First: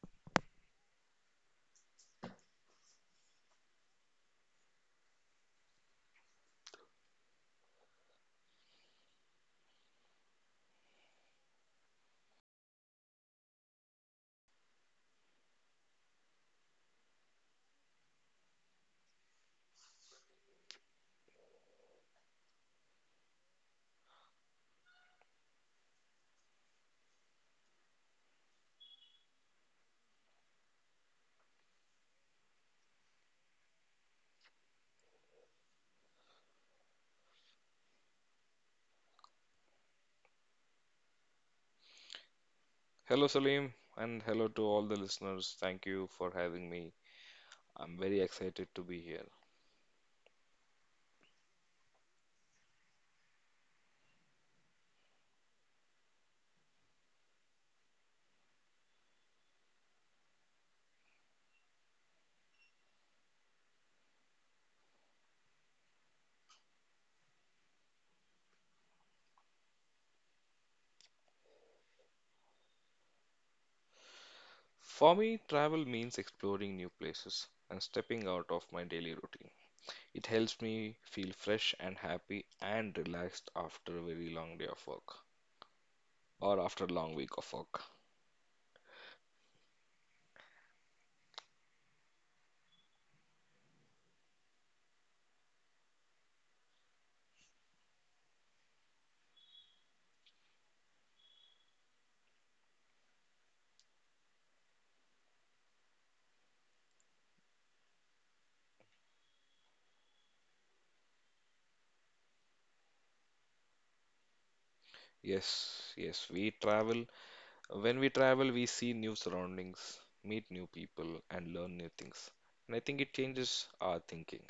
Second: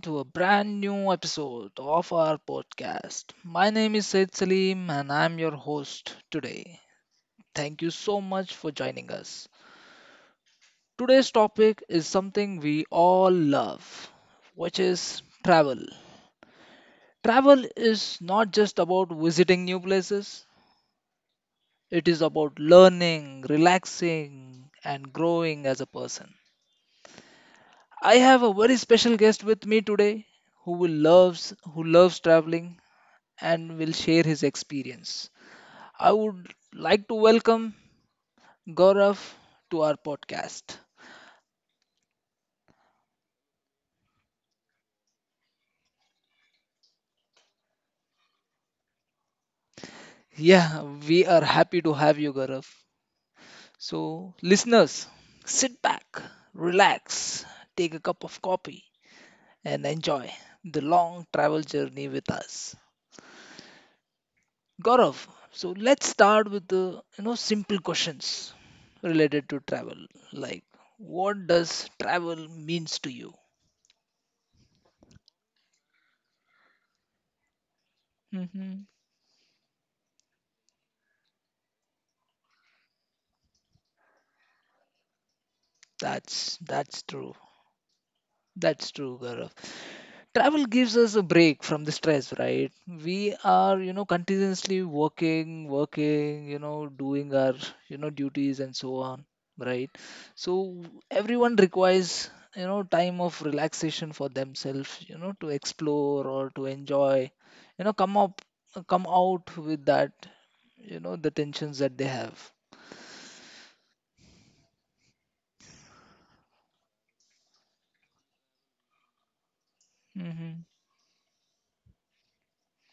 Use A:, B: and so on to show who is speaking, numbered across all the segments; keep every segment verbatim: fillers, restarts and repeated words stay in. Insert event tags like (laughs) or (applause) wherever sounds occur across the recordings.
A: to a brand new episode of our podcast. My name is Said Salim and I'm your host today. Thank you so much for joining us. Today's topic is something we all love, which is travel. Travel is not just about visiting new places, it is about learning, relaxing, and growing as a person. I have a very special guest with me today who will loves who loves traveling and will share his experience. I would like to welcome Gaurav to our podcast.
B: Hello, Salim, and hello to all the listeners. Thank you for having me. I'm very excited to be here.
A: Yeah, we are happy to have you, Gaurav. So, listeners, sit back, relax, take a cup of coffee, and enjoy the long travel journey with us. Gaurav, so let's start with the you know simple questions related to travel, like what does travel means to you?
B: For me, travel means exploring new places and stepping out of my daily
A: Hmm.
B: routine. It helps me feel fresh and happy and relaxed after a very long day of work or after a
A: That's
B: long week
A: that's
B: of
A: true.
B: work.
A: That's true, Gaurav. Travel gives us a break from the stress, right? We are, you know, continuously working, working, you know, doing our, you know, duties and so on, right? So everyone requires, you know, time of relaxation for themselves, you know, to explore or to enjoy, you know, come up, come out with that, you know, the tensions that they have.
B: Yes, yes, we travel. When we travel, we see new surroundings, meet new people, and learn new things.
A: Hmm.
B: And I think it changes our thinking.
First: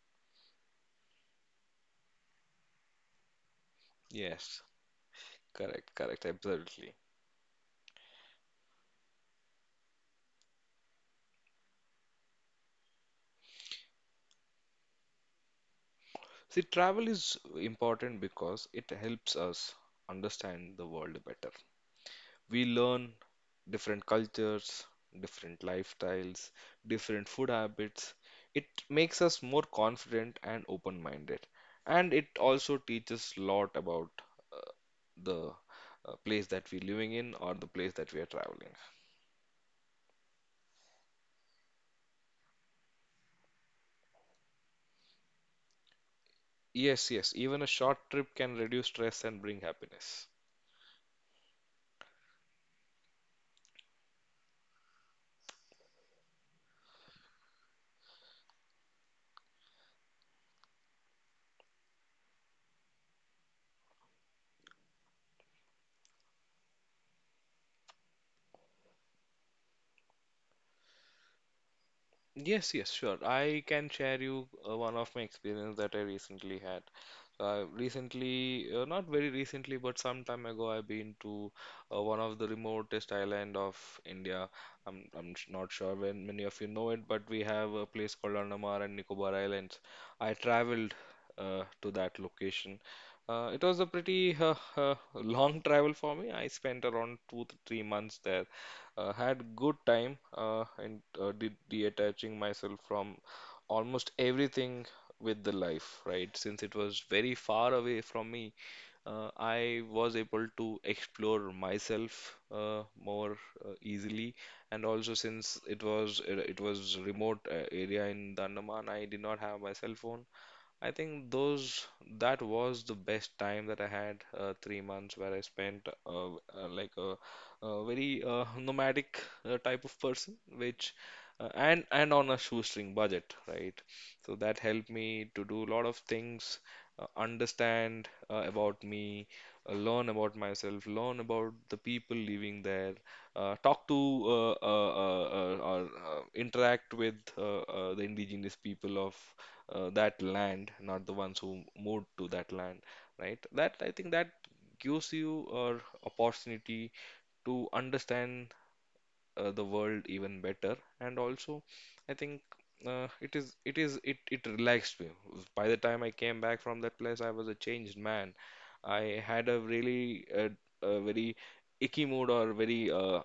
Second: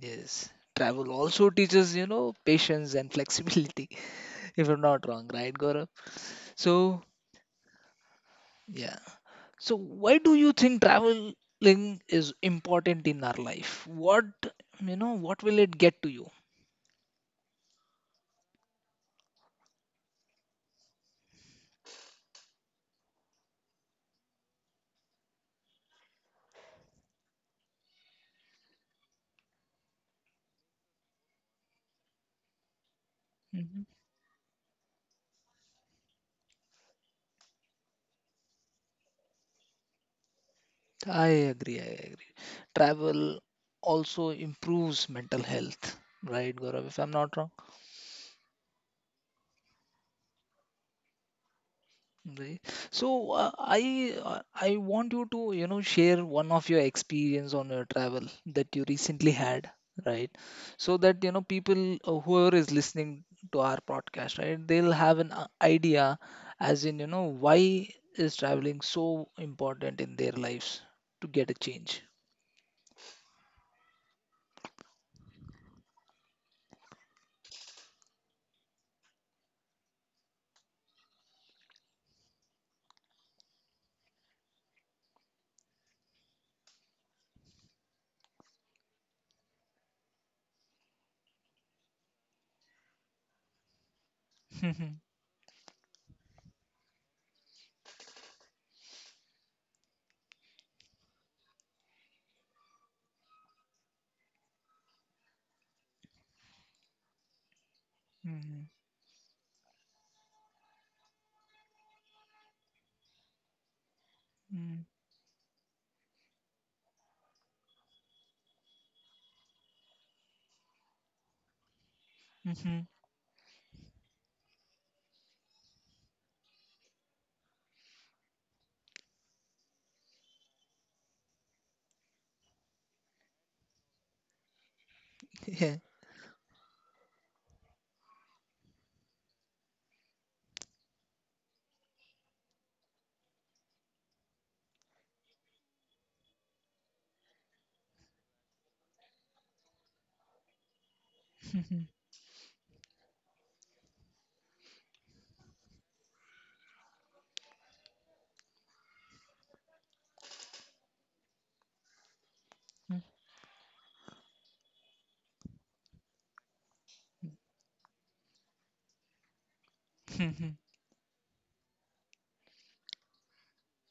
A: Yes. Travel also teaches, you know, patience and flexibility, (laughs) if I'm
B: Yes,
A: not wrong, right, Gaurav?
B: correct, correct,
A: So,
B: absolutely.
A: yeah. So, why do you think traveling is important in our life? What, you know, what will it get to you?
B: See, travel is important because it helps us understand the world better. We learn different cultures, different lifestyles, different food habits. It makes us more confident and open-minded. And it also
A: Mhm.
B: teaches lot about uh, the uh, place that we're living in or the place that we are traveling.
A: I agree. I agree. Travel also improves mental health, right, Gaurav? If I'm not wrong.
B: Yes, yes, even a short trip can reduce stress and bring happiness.
A: Right. So uh, I uh, I want you to you know share one of your experience on your travel that you recently had, right? So that you know people uh, whoever is listening to our podcast, right? They'll have an uh, idea as in you know why is traveling so important in their lives to get a change.
B: Yes, yes, sure. I can share you uh, one of my experience that I recently had. Uh, recently, uh, not very recently, but some time ago, I've been to uh, one of the remotest island of India. I'm I'm sh- not sure when many of you know it, but we have a place called Andaman and Nicobar Islands. I traveled uh, to that location. Uh, it was a
A: (laughs)
B: pretty uh, uh, long travel for me. I spent around two to three months there. Uh, had good time uh, and uh, de detaching myself from almost everything with the life, right? Since it was very far
A: Mhm,
B: away from me, uh, I was able to explore myself uh, more uh,
A: mhm,
B: easily, and also since it was it, was remote uh, area in the Andaman, I did not have my cell phone. I think
A: mhm,
B: those
A: mhm,
B: That was the best time that I had, uh, three months, where I spent uh, uh, like a, a very uh, nomadic uh, type of person, which uh, and and on a shoestring budget, right? So that helped
A: yeah.
B: me to do a lot of things, uh, understand uh, about me, uh, learn about myself, learn about the people living there, uh, talk to uh, uh, uh, uh, or uh, interact with uh, uh, the indigenous people of uh, that land, not the
A: Mhm,
B: ones who moved to that land, right? That I think that gives you an opportunity to understand uh, the world even better. And also, I
A: mhm,
B: think uh, it is it is it it relaxed me. By the time I came back from that place, I was a changed man. I had a
A: mhm,
B: really uh, a very icky mood, or very uh,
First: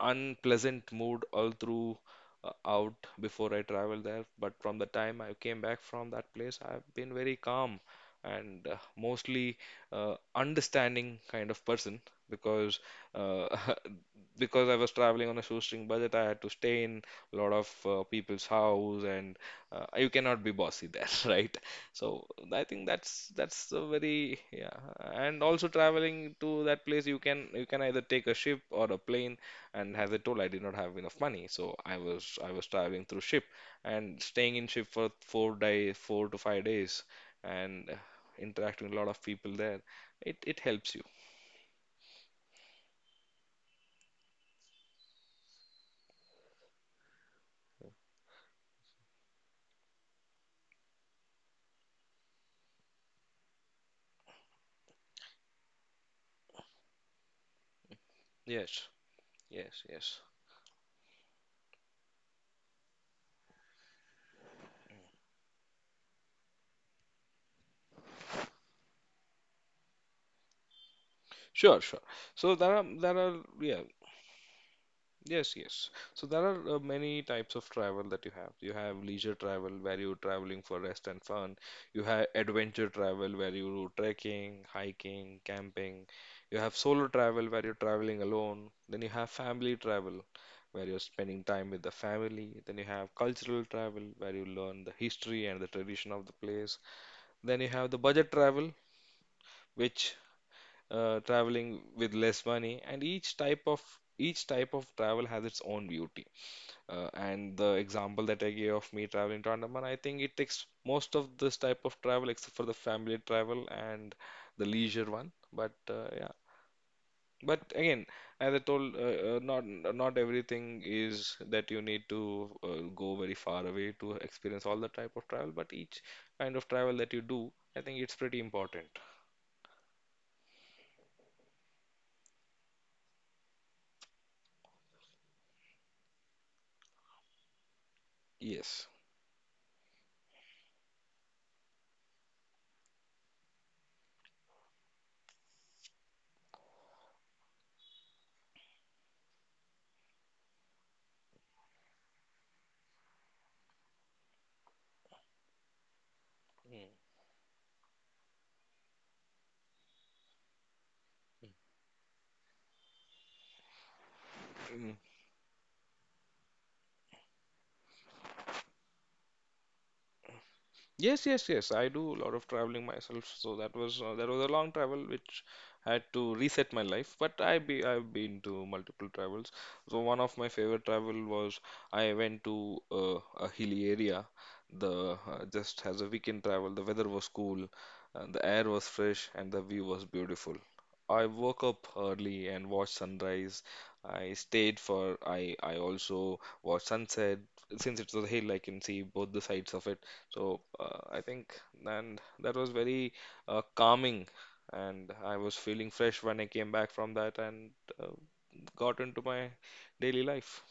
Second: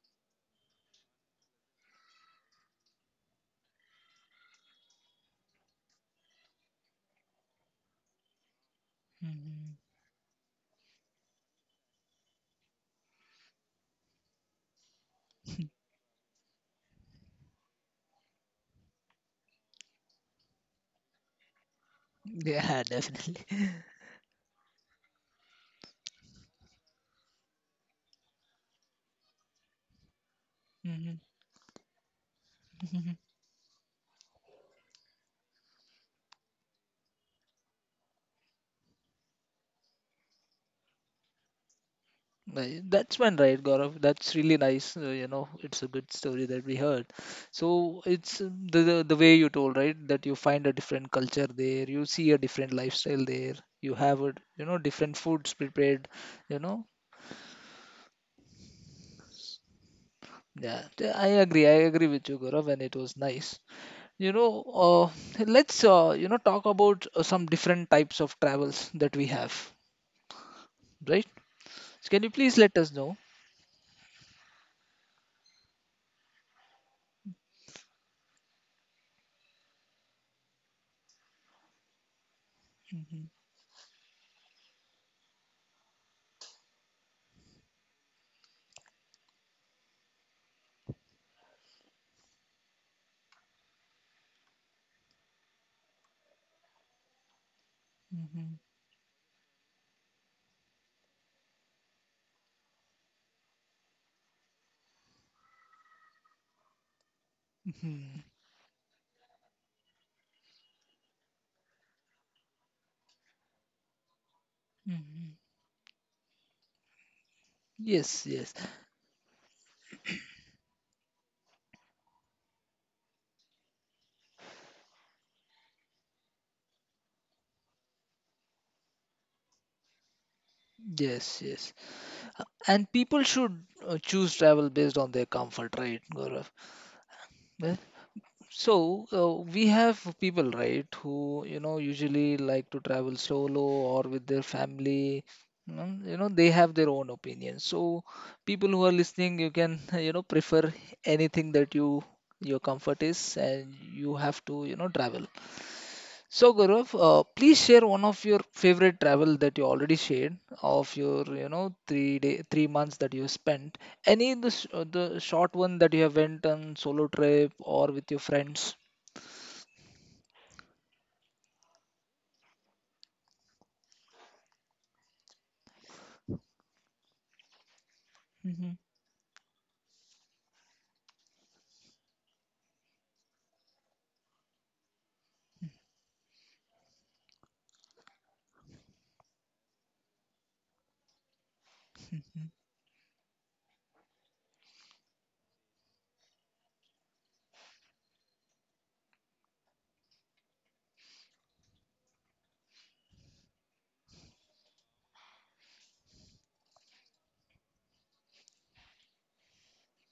B: unpleasant mood, all through uh, out before I traveled there. But from the time I came back from that place, I've been very calm and uh, mostly
A: mhm.
B: uh, understanding kind of person, because uh, (laughs) because I was traveling on a shoestring budget, I had to stay in a lot of uh, people's house, and uh, you cannot be bossy there, (laughs) right? So I think
A: Yeah,
B: that's
A: definitely.
B: that's a very, yeah. And also, traveling to that place, you can you can either take a ship or a plane, and as I told, I did not have enough money, so I was I was traveling through
A: (laughs)
B: ship and staying in ship for four days, four to five days, and uh, interacting with a lot of people there. It it helps you,
A: Right. That's when, right, Gaurav. That's really nice. Uh, you know, it's a good story that we heard. So it's uh, the the the way you told, right? That you find a different culture there, you see a different lifestyle there, you have a you know different foods prepared. You know,
B: yes. Yes, yes.
A: yeah. th- I agree. I agree with you, Gaurav, and it was nice. You know, uh, let's uh, you know talk about uh, some different types of travels that we have,
B: Sure, sure.
A: right?
B: So there are
A: So can you
B: there are
A: please let us
B: yeah,
A: know?
B: yes, yes. So there are uh, many types of travel that you have. You have leisure travel where you're traveling for rest and fun. You have adventure travel where you do
A: Hmm.
B: trekking, hiking, camping. You have solo travel where you're traveling alone. Then you have family travel where you're spending time with the family. Then you have cultural travel where you learn the history and the tradition of the place. Then you have the budget travel,
A: Hmm.
B: which uh, traveling with less money, and each type of each type of travel has its own beauty. Uh, and the example that I gave of me traveling to
A: Hmm.
B: Andaman, I think it takes most of this type of travel except for the family travel and the leisure one. But uh, yeah.
A: Hmm.
B: But again, as I told, uh, uh, not
A: Yes, yes.
B: not everything is that you need to uh, go very far away to experience all the type of travel. But each kind of travel that you do, I think it's pretty important.
A: Yes, yes. Uh, And people should uh, choose travel based on their comfort, right, Gaurav?
B: Yes.
A: Yes. So uh, we have people, right, who you know usually like to travel solo or with their family. mm, You know, they have their own opinions. So people who are listening, you can (laughs) you know prefer anything that you your comfort is, and you have to you know travel. So Gaurav, uh, please share one of your favorite travel that you already shared of your you know three day three months that you
B: Mm.
A: spent. Any the sh- uh, the short one that you have went on solo trip or with your friends?
B: Yes, yes, yes. I do a lot of traveling myself, so that was uh, that was a long travel which had to reset my life. But I be I've been to multiple travels.
A: Mhm.
B: So one of my favorite travel was, I went to uh, a hilly area. The uh, Just as a weekend travel, the weather was cool, uh, the air was fresh, and the view was beautiful. I woke up early and watched sunrise. I stayed for I I also watched sunset. Since it's a hill, I can see both the sides of it. So uh, I think, and that was very uh, calming, and I was feeling fresh when I came back from that and uh, got into my daily life.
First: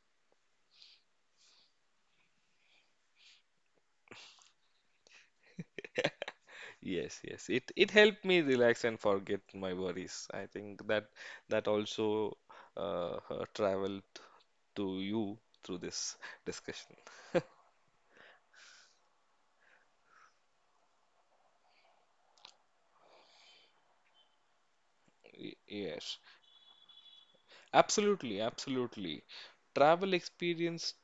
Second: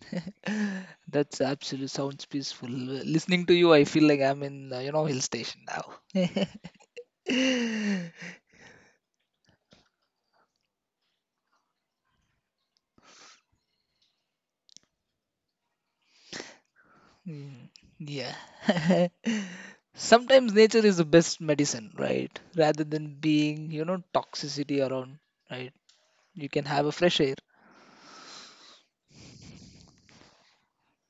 A: (laughs) That's absolutely sounds peaceful. Listening to you, I feel like I'm in uh, you know hill station now. (laughs)
B: Yes, yes, it it helped me relax and forget my worries. I think that that also uh, uh, traveled to you through this discussion.
A: Mm, yeah. (laughs) Sometimes nature is the best medicine, right? Rather than being, you know, toxicity around,
B: Y-
A: right?
B: Yes,
A: You can have a fresh air.
B: absolutely, absolutely. Travel experience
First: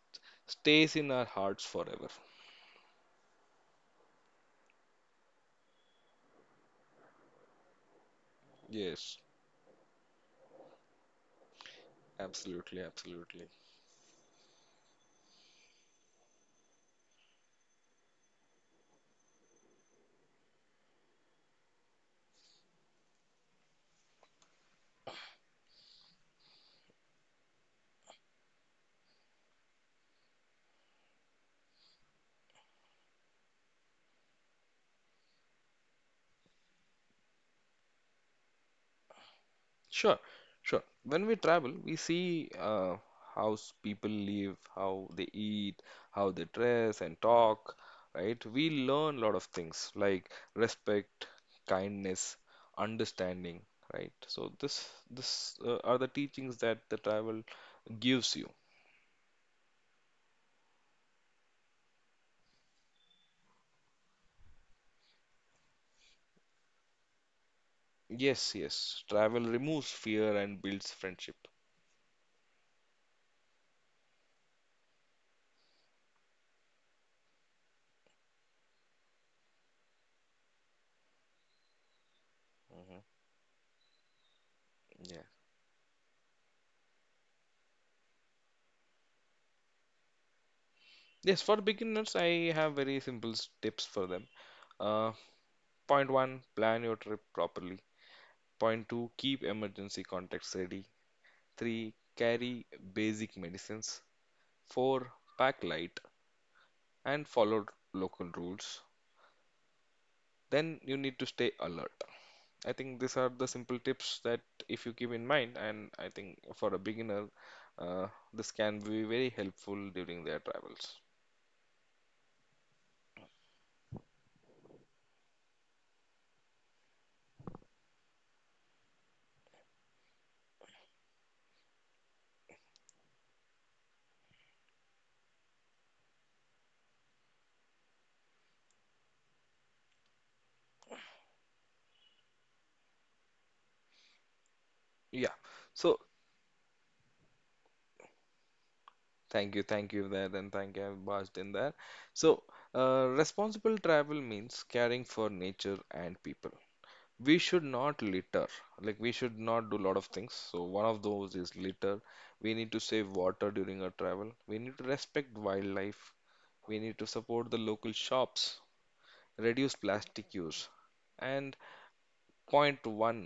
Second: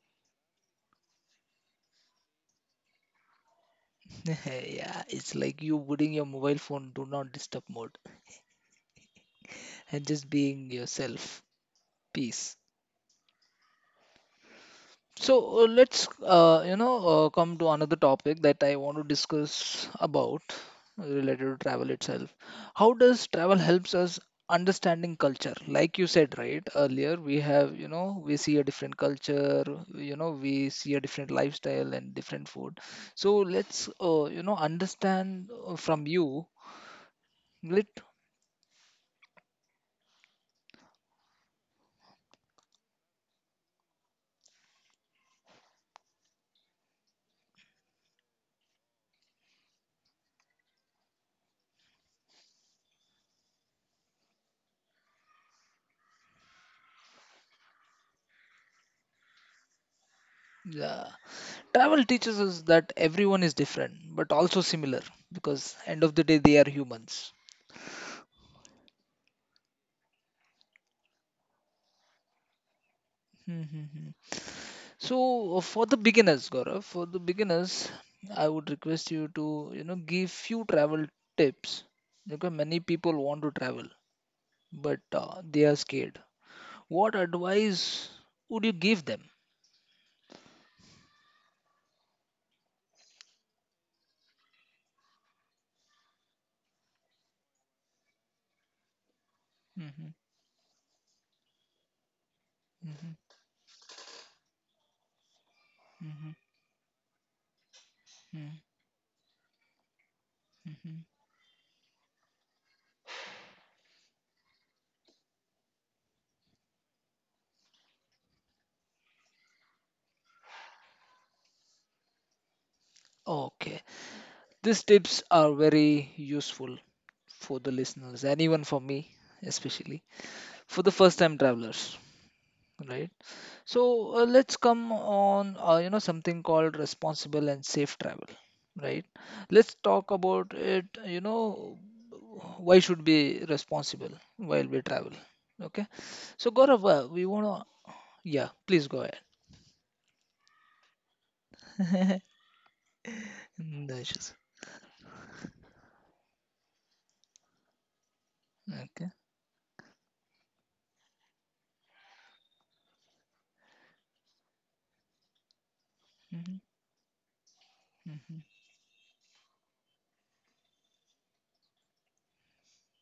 B: stays in our hearts forever.
A: (laughs) Yeah, it's like you putting your mobile phone do not disturb mode
B: Yes.
A: and just being yourself. Peace.
B: Absolutely, absolutely.
A: So uh, let's uh, you know uh, come to another topic that I want to discuss about uh, related to travel itself. How does travel helps us understanding culture? Like you said right earlier, we have you know we see a different culture, you know we see a different lifestyle and different food. So let's uh, you know understand uh, from you. Let
B: Sure, sure. When we travel, we see uh, how s- people live, how they eat, how they dress and talk, right? We learn a lot of things like respect, kindness, understanding, right? So this this uh, are the teachings that the travel gives you.
A: Yeah. Travel teaches us that everyone is different but also similar because end of the day they are humans.
B: Yes, yes. Travel removes fear and builds friendship.
A: Mm-hmm. So uh, for the beginners, Gaurav, for the beginners, I would request you to you know give few travel tips because many people want to travel but
B: Yeah.
A: uh, they are scared. What advice would you give them?
B: Yes, for beginners, I have very simple s- tips for them. Uh, Point one: Plan your trip properly. Point two: Keep emergency
A: Mm-hmm.
B: contacts ready. three: Carry
A: Hmm.
B: basic medicines. four: Pack
A: Hmm.
B: light
A: Hmm.
B: and follow local
A: Hmm,
B: rules.
A: hmm, hmm.
B: Then you need to stay alert. I think these are the simple tips that, if you keep in mind, and I think for a beginner, uh, this can be very helpful during their travels.
A: Okay, these tips are very useful for the listeners and even for me especially for the first time travelers, right? So uh, let's come on, uh, you know, something called responsible and safe travel, right? Let's talk about it, you know, why should be responsible while we travel,
B: Yeah.
A: okay?
B: So,
A: So Gaurav, uh, we want to, yeah, please go
B: thank you, thank you there, and thank you. I've barged in there.
A: ahead. (laughs)
B: So, uh,
A: No
B: responsible
A: issues.
B: travel means caring for nature and people. We should not litter.
A: Okay.
B: Like, we should not do a lot of things. So one of those is litter. We need to save water during our travel. We need to respect wildlife.
A: Hmm.
B: We need to support the local
A: Hmm.
B: shops. Reduce plastic use. And point one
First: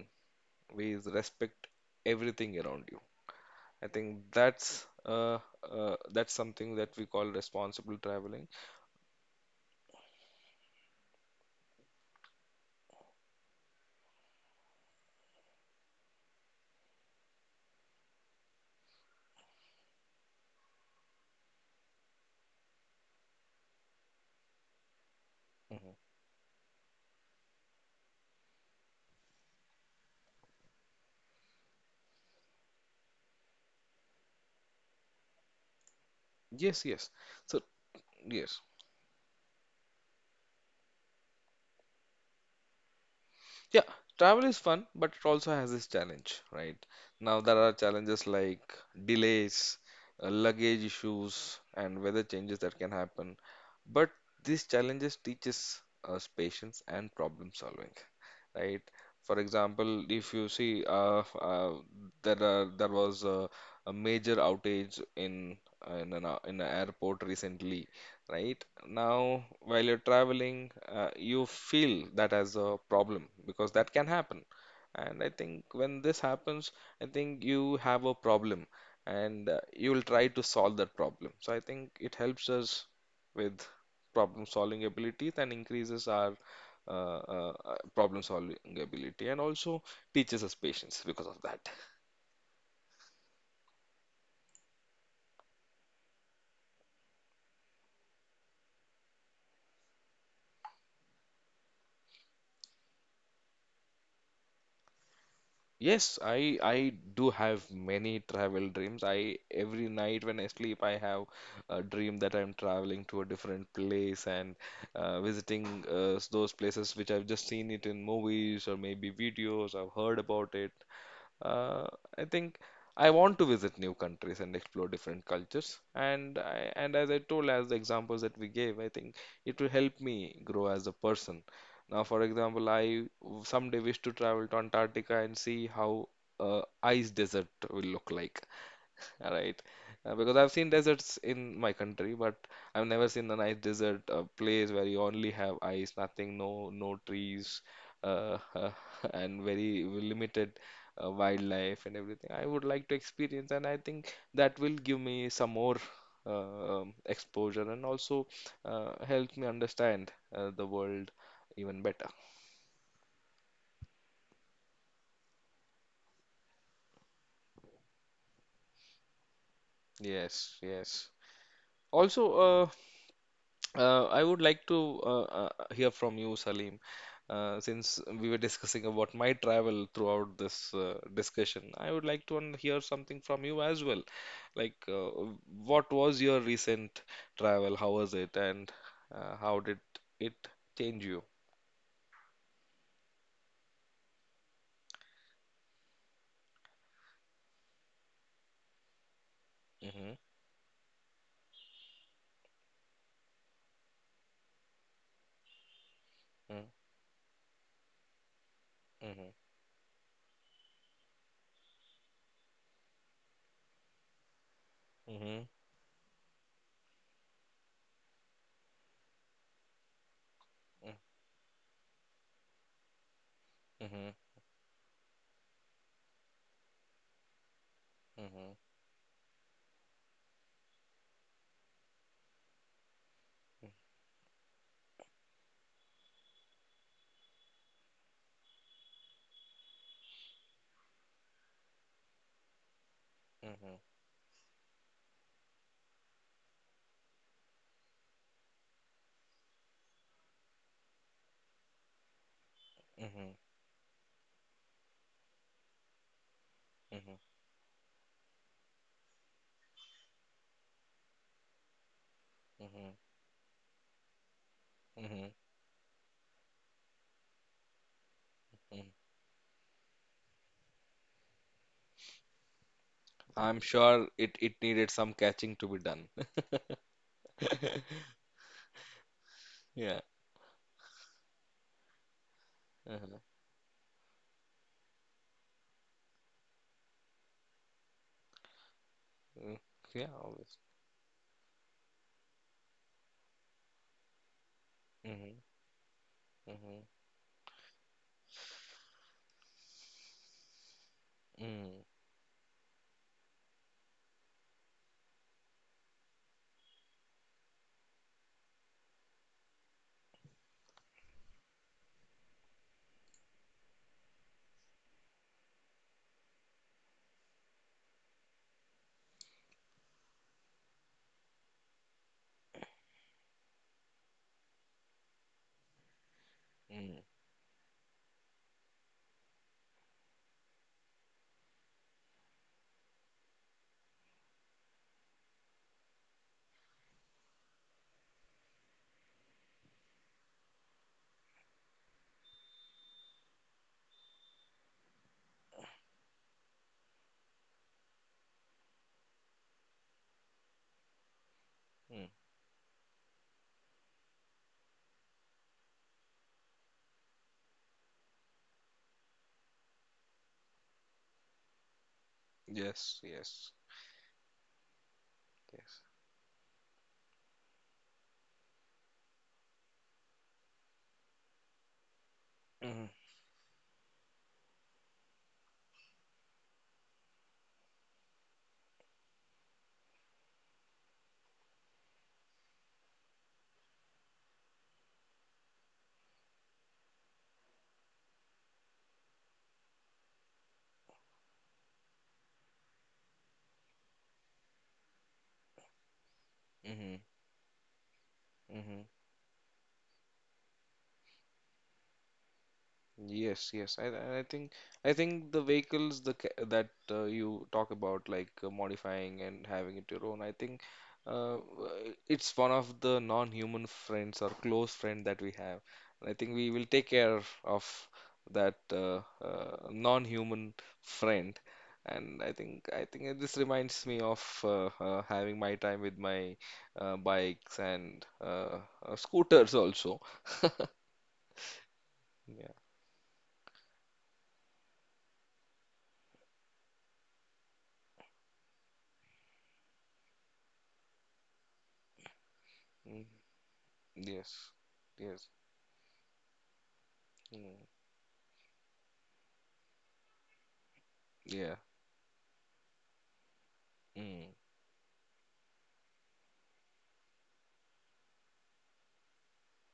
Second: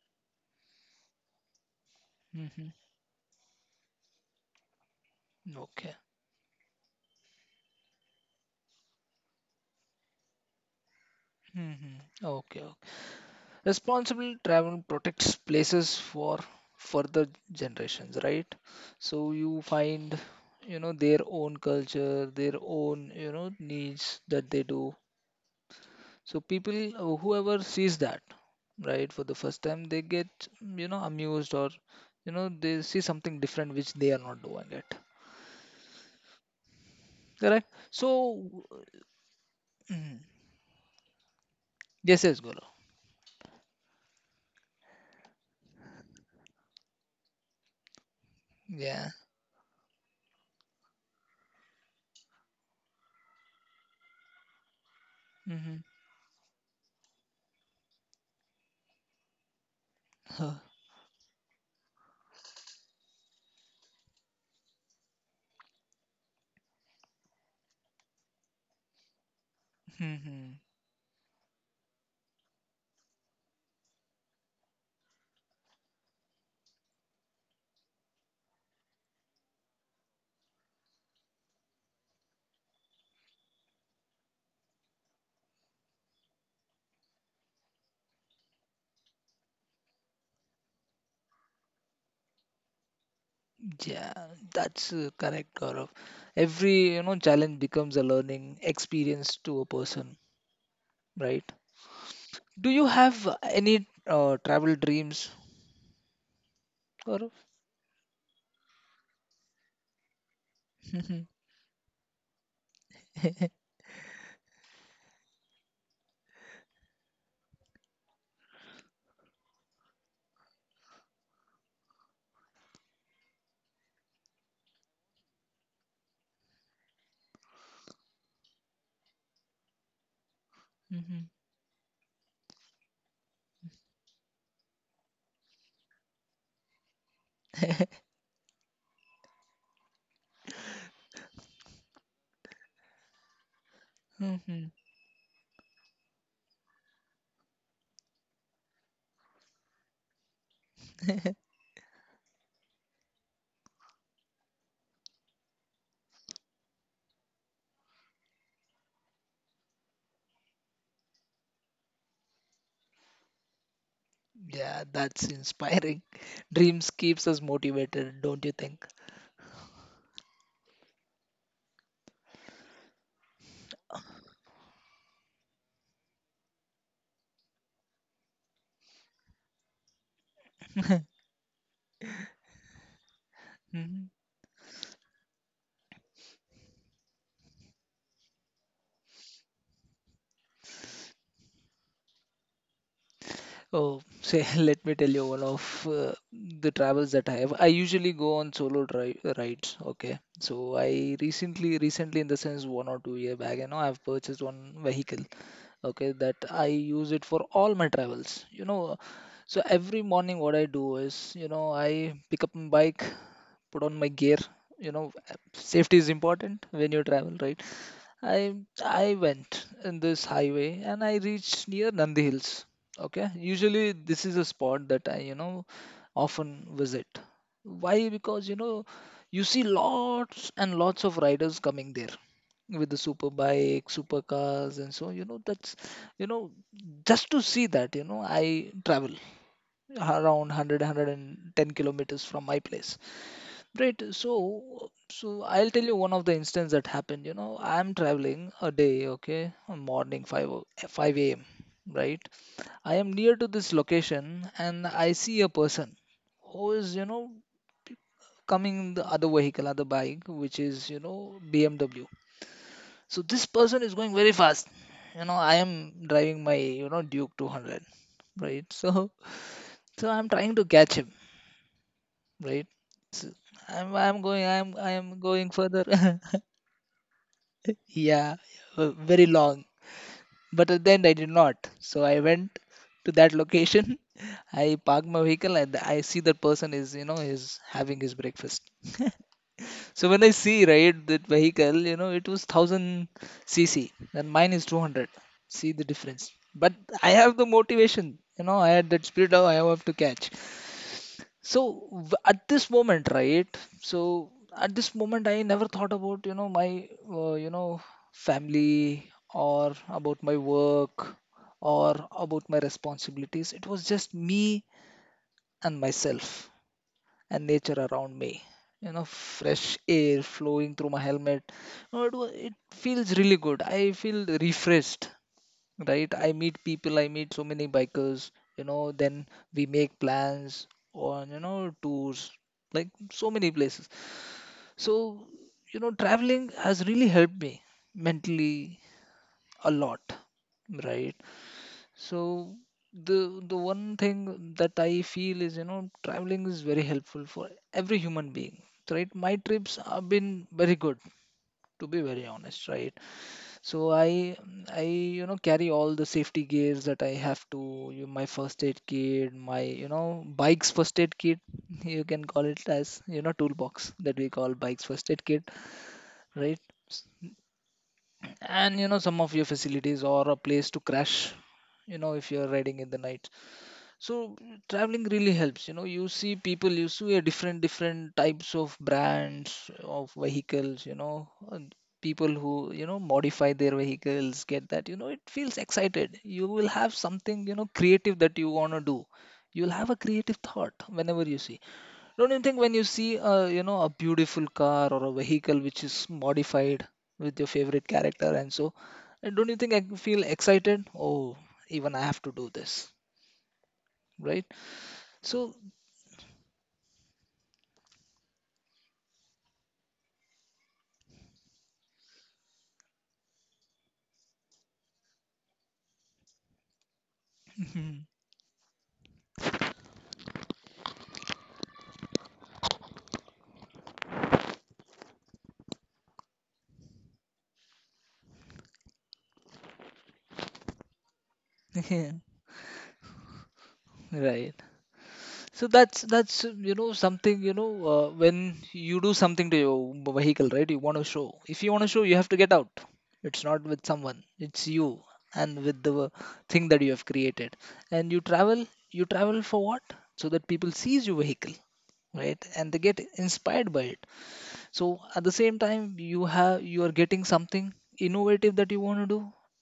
B: is respect everything
A: Hmm.
B: around you. I think that's uh, uh
A: Okay.
B: that's something that we call responsible traveling.
A: Hmm. Okay. Responsible travel protects places for further generations, right? So you find, you know, their own culture, their own, you know, needs that they do.
B: Mhm.
A: So people, uh, whoever sees that, right, for the first time, they get, you know, amused or, you know, they see something different which they are not doing it.
B: Yes, yes. So,
A: Correct? So,
B: yes,
A: mm, yes, yes, Golo.
B: yeah, travel is fun, but it also has its challenge, right? Now, there are challenges like
A: Yeah.
B: delays, uh, luggage issues, and weather changes that can happen. But these challenges teaches us patience and problem solving, right? For example,
A: Mm-hmm.
B: if you see, uh, uh, there are, there was a, a major outage in in an, a- in an airport recently, right? Now, while you're
A: (laughs)
B: traveling, uh, you feel that as a problem because that can happen. And I think when this happens, I think you have a problem, and uh, you will try to solve that problem. So I think it helps us with problem solving abilities and increases our uh, uh, uh, problem solving ability, and also teaches us patience because of that.
A: Yeah, that's uh, correct, Gaurav. Every, you know, challenge becomes a learning experience to a person, right? Do you have uh, any uh, travel dreams,
B: Yes, I
A: Gaurav?
B: I do have many travel dreams. I Every night when I sleep,
A: Mhm,
B: I have a dream that I'm traveling to a different place and uh, visiting uh, those places which I've just seen it in movies or maybe videos I've heard about it. uh, I think I want to visit new countries and explore different cultures. And I, and as I told, as the examples that we gave, I think it will help me grow as a
A: mhm,
B: person. Now, for example, I w- someday wish to travel to Antarctica and see how uh, ice desert will look
A: (laughs)
B: like. (laughs) All right. Uh, because I've seen deserts in my country, but I've never seen a nice desert uh, place
A: mhm.
B: where you only have ice, nothing, no no trees, uh, (laughs) and very limited uh,
A: (laughs)
B: wildlife and everything. I would like to experience, and I think that will give me some more uh, um, exposure, and also uh, help me understand uh, the world even better.
A: Yeah, that's inspiring. Dreams keeps us motivated, don't you think?
B: Yes, yes. Also, uh, uh, I would like to uh, uh, hear from you, Salim, uh, since we were discussing about my travel throughout this uh,
A: (laughs)
B: discussion. I would like to un- hear something from you as well.
A: Mhm.
B: Like, uh, what was your recent travel? How was it, and uh, how did it change you?
A: Oh, say, (laughs) let me tell you one of uh, the travels that I have. I usually go on solo dri rides.
B: Mm-hmm,
A: Okay, so I recently, recently in the sense one or two year back, you know, I've purchased one vehicle. Okay,
B: mm-hmm,
A: that I use it for all my travels. You know, so every morning what I do is, you know, I pick up my bike, put on my gear.
B: mm-hmm,
A: You know, safety is important when you travel, right? I I went in this highway and I reached near Nandi Hills. Okay,
B: mm-hmm,
A: usually this is a spot that I you know often visit.
B: mm-hmm, mm-hmm,
A: Why? Because you know you see lots and lots of riders coming there with the super bike, super cars, and so you know that's you know just to see that you know I travel around 100 110 kilometers from my place.
B: mm-hmm,
A: Right. So, so I'll tell you one of the instance that happened. You know, I'm traveling a day, okay, a morning five o- five a m. Right. I am near to this location and I see a person who
B: mm-hmm,
A: is, you
B: mm-hmm.
A: know, coming in the other vehicle, other bike, which is, you know, B M W.
B: Mm-hmm,
A: So this person is going very fast. You know,
B: mm-hmm.
A: I am driving my, you know, Duke two hundred, right? So, so I'm trying to catch him, right? So
B: I'm
A: I'm, I'm
B: sure
A: going,
B: it, it
A: I'm,
B: needed
A: I'm
B: some
A: going
B: catching to
A: further.
B: be done.
A: (laughs)
B: (laughs)
A: Yeah, uh, very long.
B: Yeah.
A: But at the end, I did not. So I went to
B: Uh-huh.
A: that location. (laughs) I parked my vehicle and I see that person is, you know, is having his breakfast. (laughs)
B: Mm. Yeah,
A: So
B: always.
A: when I see, right, that vehicle, you know, it was a thousand cc and mine
B: Mm-hmm.
A: is two hundred. See the
B: Mm-hmm.
A: difference. But I have the motivation, you know, I had that spirit of I have to catch.
B: Mm.
A: So w- at this moment, right? So at this moment, I never thought about you know my uh, you know family or about my work or about my responsibilities. It was just me and myself and nature around me. You know, fresh air flowing through my helmet. You know, it was, it feels really good. I feel refreshed, right? I
B: Mm.
A: meet people, I meet so many bikers, you know, then we make plans on, you know, tours, like so many places. So, you know, traveling has really helped me mentally a lot, right? So the the one thing that I feel is, you know, traveling is very helpful for every human being, right? My trips have been very good,
B: Mm.
A: to be very honest, right? So I I you know carry all the safety gears that I have to you, my first aid kit, my you know bike's first aid kit. (laughs) You can call
B: Yes,
A: it as
B: yes,
A: you know toolbox that we call bike's first aid
B: yes.
A: kit, right? And you know some of your facilities or a place to crash. You know if
B: Mm-hmm.
A: you're riding in the night. So traveling really helps. You know, you see people, you see a different different types of brands of vehicles. You know, and people who you know modify their vehicles get that. You know, it feels excited. You will have something you know creative that you wanna do. You'll have a creative thought whenever you see. Don't you think when you see a you know a beautiful car or a vehicle which is modified with your favorite character and so, uh,
B: Mm-hmm.
A: don't you think I feel excited? Oh, even I have to do this,
B: Yes, yes.
A: right?
B: I I I think
A: So
B: I think the vehicles, the ca- that uh, you talk about, like uh, modifying and having it your own, I think, uh, w- it's one of the non-human friends or close friend that we have. And I think we will take care
A: Mhm.
B: of that uh, uh, non-human friend. And I think I think this reminds me of uh, uh, having my time with my uh, bikes and uh, uh, scooters also. (laughs)
A: (laughs)
B: Yeah.
A: Right. So that's that's you know something you know uh, when you do something to your b- vehicle, right? You want to show. If you want to show, you have to get out. It's not with
B: Mm-hmm.
A: someone. It's you
B: Yes.
A: and with the
B: Yes.
A: thing that you have created. And you
B: Mm.
A: travel. You travel for what? So that people sees your vehicle, right?
B: Yeah.
A: And they get inspired by it. So
B: Mm.
A: at the same time you have you are getting something innovative that you want to do,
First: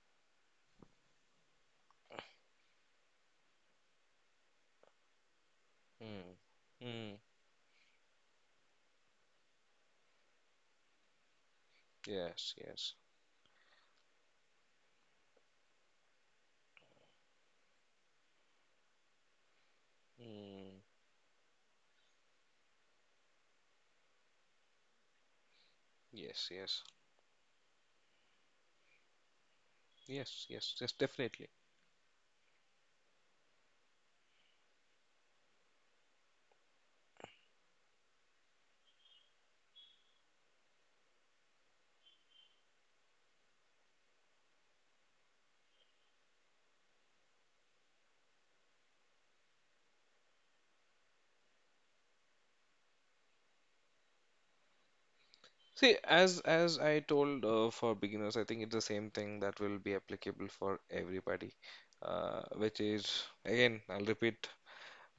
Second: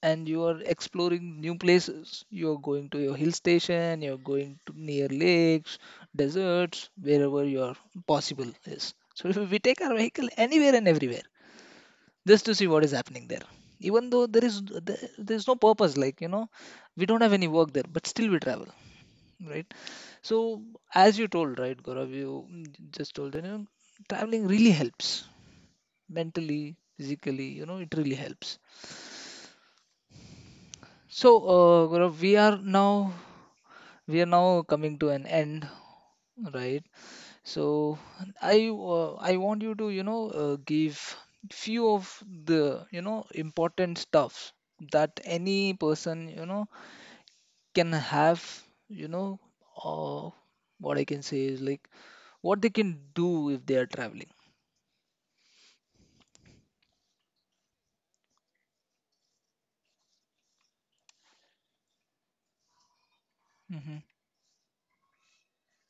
A: and you are exploring new places. You're going to your hill station, you're going to near lakes,
B: Mm.
A: deserts,
B: Mm.
A: wherever your possible is. So (laughs) if we take our vehicle anywhere and everywhere just
B: Yes.
A: to see what is
B: Yes.
A: happening there, even though there is there- there's no purpose, like you know we don't have any work there, but still we travel, right? So
B: Mm.
A: as you told, right, Gaurav, you mm, just told that, you know, traveling really helps
B: Yes.
A: mentally,
B: Yes.
A: physically, you know, it really helps.
B: Yes. Yes.
A: So,
B: Yes.
A: uh,
B: Definitely.
A: Gaurav, we are now we are now coming to an end, right? So, I uh, I want you to you know uh, give few of the you know important stuff that any person you know can have, you know uh, what I can say is like what they can do if they are traveling.
B: See, as as I told, uh, for beginners, I think it's the same thing that will be applicable for everybody. Uh, which is,
A: Mm-hmm,
B: again, I'll repeat,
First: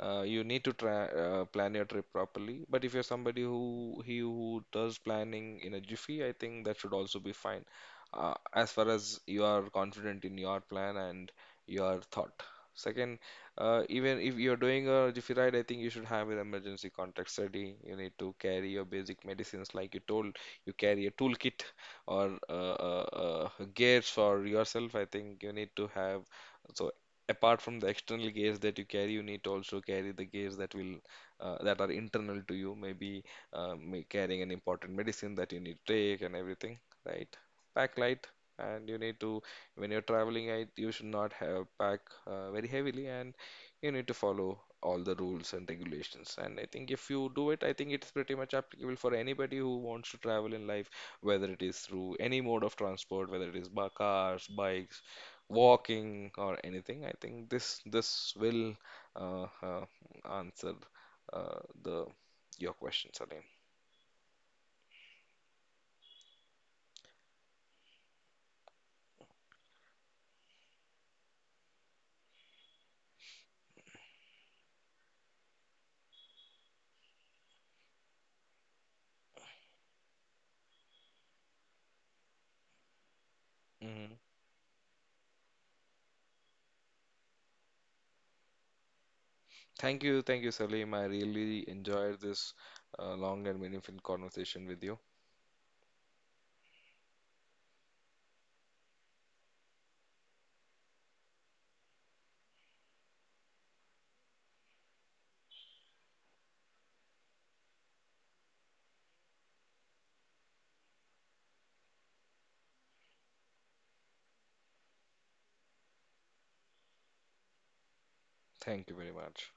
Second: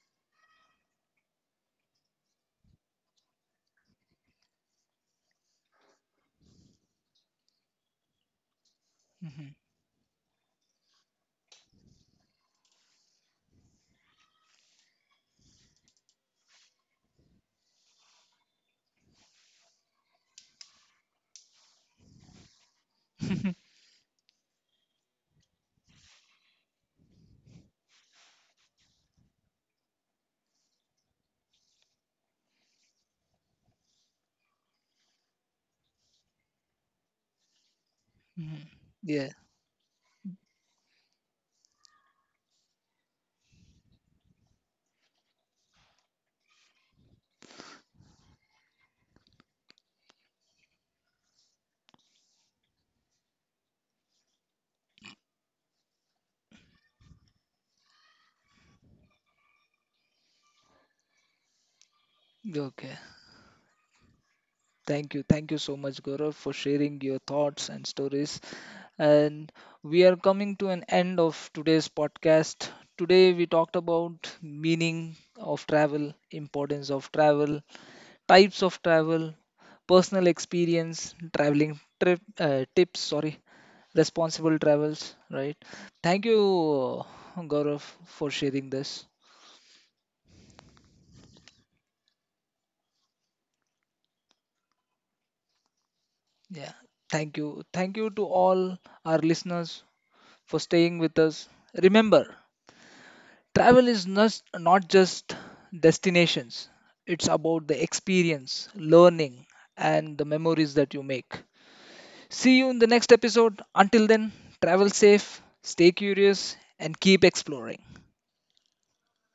B: uh, you need to try, uh, plan your trip properly. But if you're somebody who he who does planning in a jiffy, I think that should also be fine. Uh, as far as
A: mm-hmm,
B: you are confident in your plan and your thought. Second, uh, even if you're doing a jiffy ride, I think you should have an emergency contact ready. You need to carry your basic medicines, like you told. You carry a toolkit, or uh, uh, uh, gears for yourself. I think you need to have, so apart from the external gaze that you carry, you need to also carry the gaze that will, uh, that are internal to you, maybe uh, may- carrying an important medicine that you need to take and everything, right? Pack light,
A: (laughs) mm-hmm.
B: and you
A: Yeah.
B: need to, when you're traveling, I, you should not have pack uh, very heavily, and you need to follow all the rules and regulations. And I think if you do it, I think it's pretty much applicable for anybody who wants to travel in life, whether it is through any mode of transport, whether it is by cars, bikes, walking, or anything. I think this this will uh, uh, answer uh, the your
A: Okay.
B: question, Salim.
A: Thank you. Thank you so much, Gaurav, for sharing your thoughts and stories. And we are coming to an end of today's podcast. Today, we talked about meaning of travel, importance of travel, types of travel, personal experience, traveling trip uh, tips, sorry,
B: Hmm.
A: responsible travels, right? Thank you, uh, Gaurav, for sharing this.
B: Thank you, thank you, Salim. I really enjoyed this uh, long and meaningful conversation with you.
A: Yeah, thank you. Thank you to all our listeners for staying with us. Remember, travel is not, not just destinations, it's about the experience, learning, and the memories that you make. See you in the next episode. Until then, travel safe, stay curious, and keep exploring.
B: Thank you very much.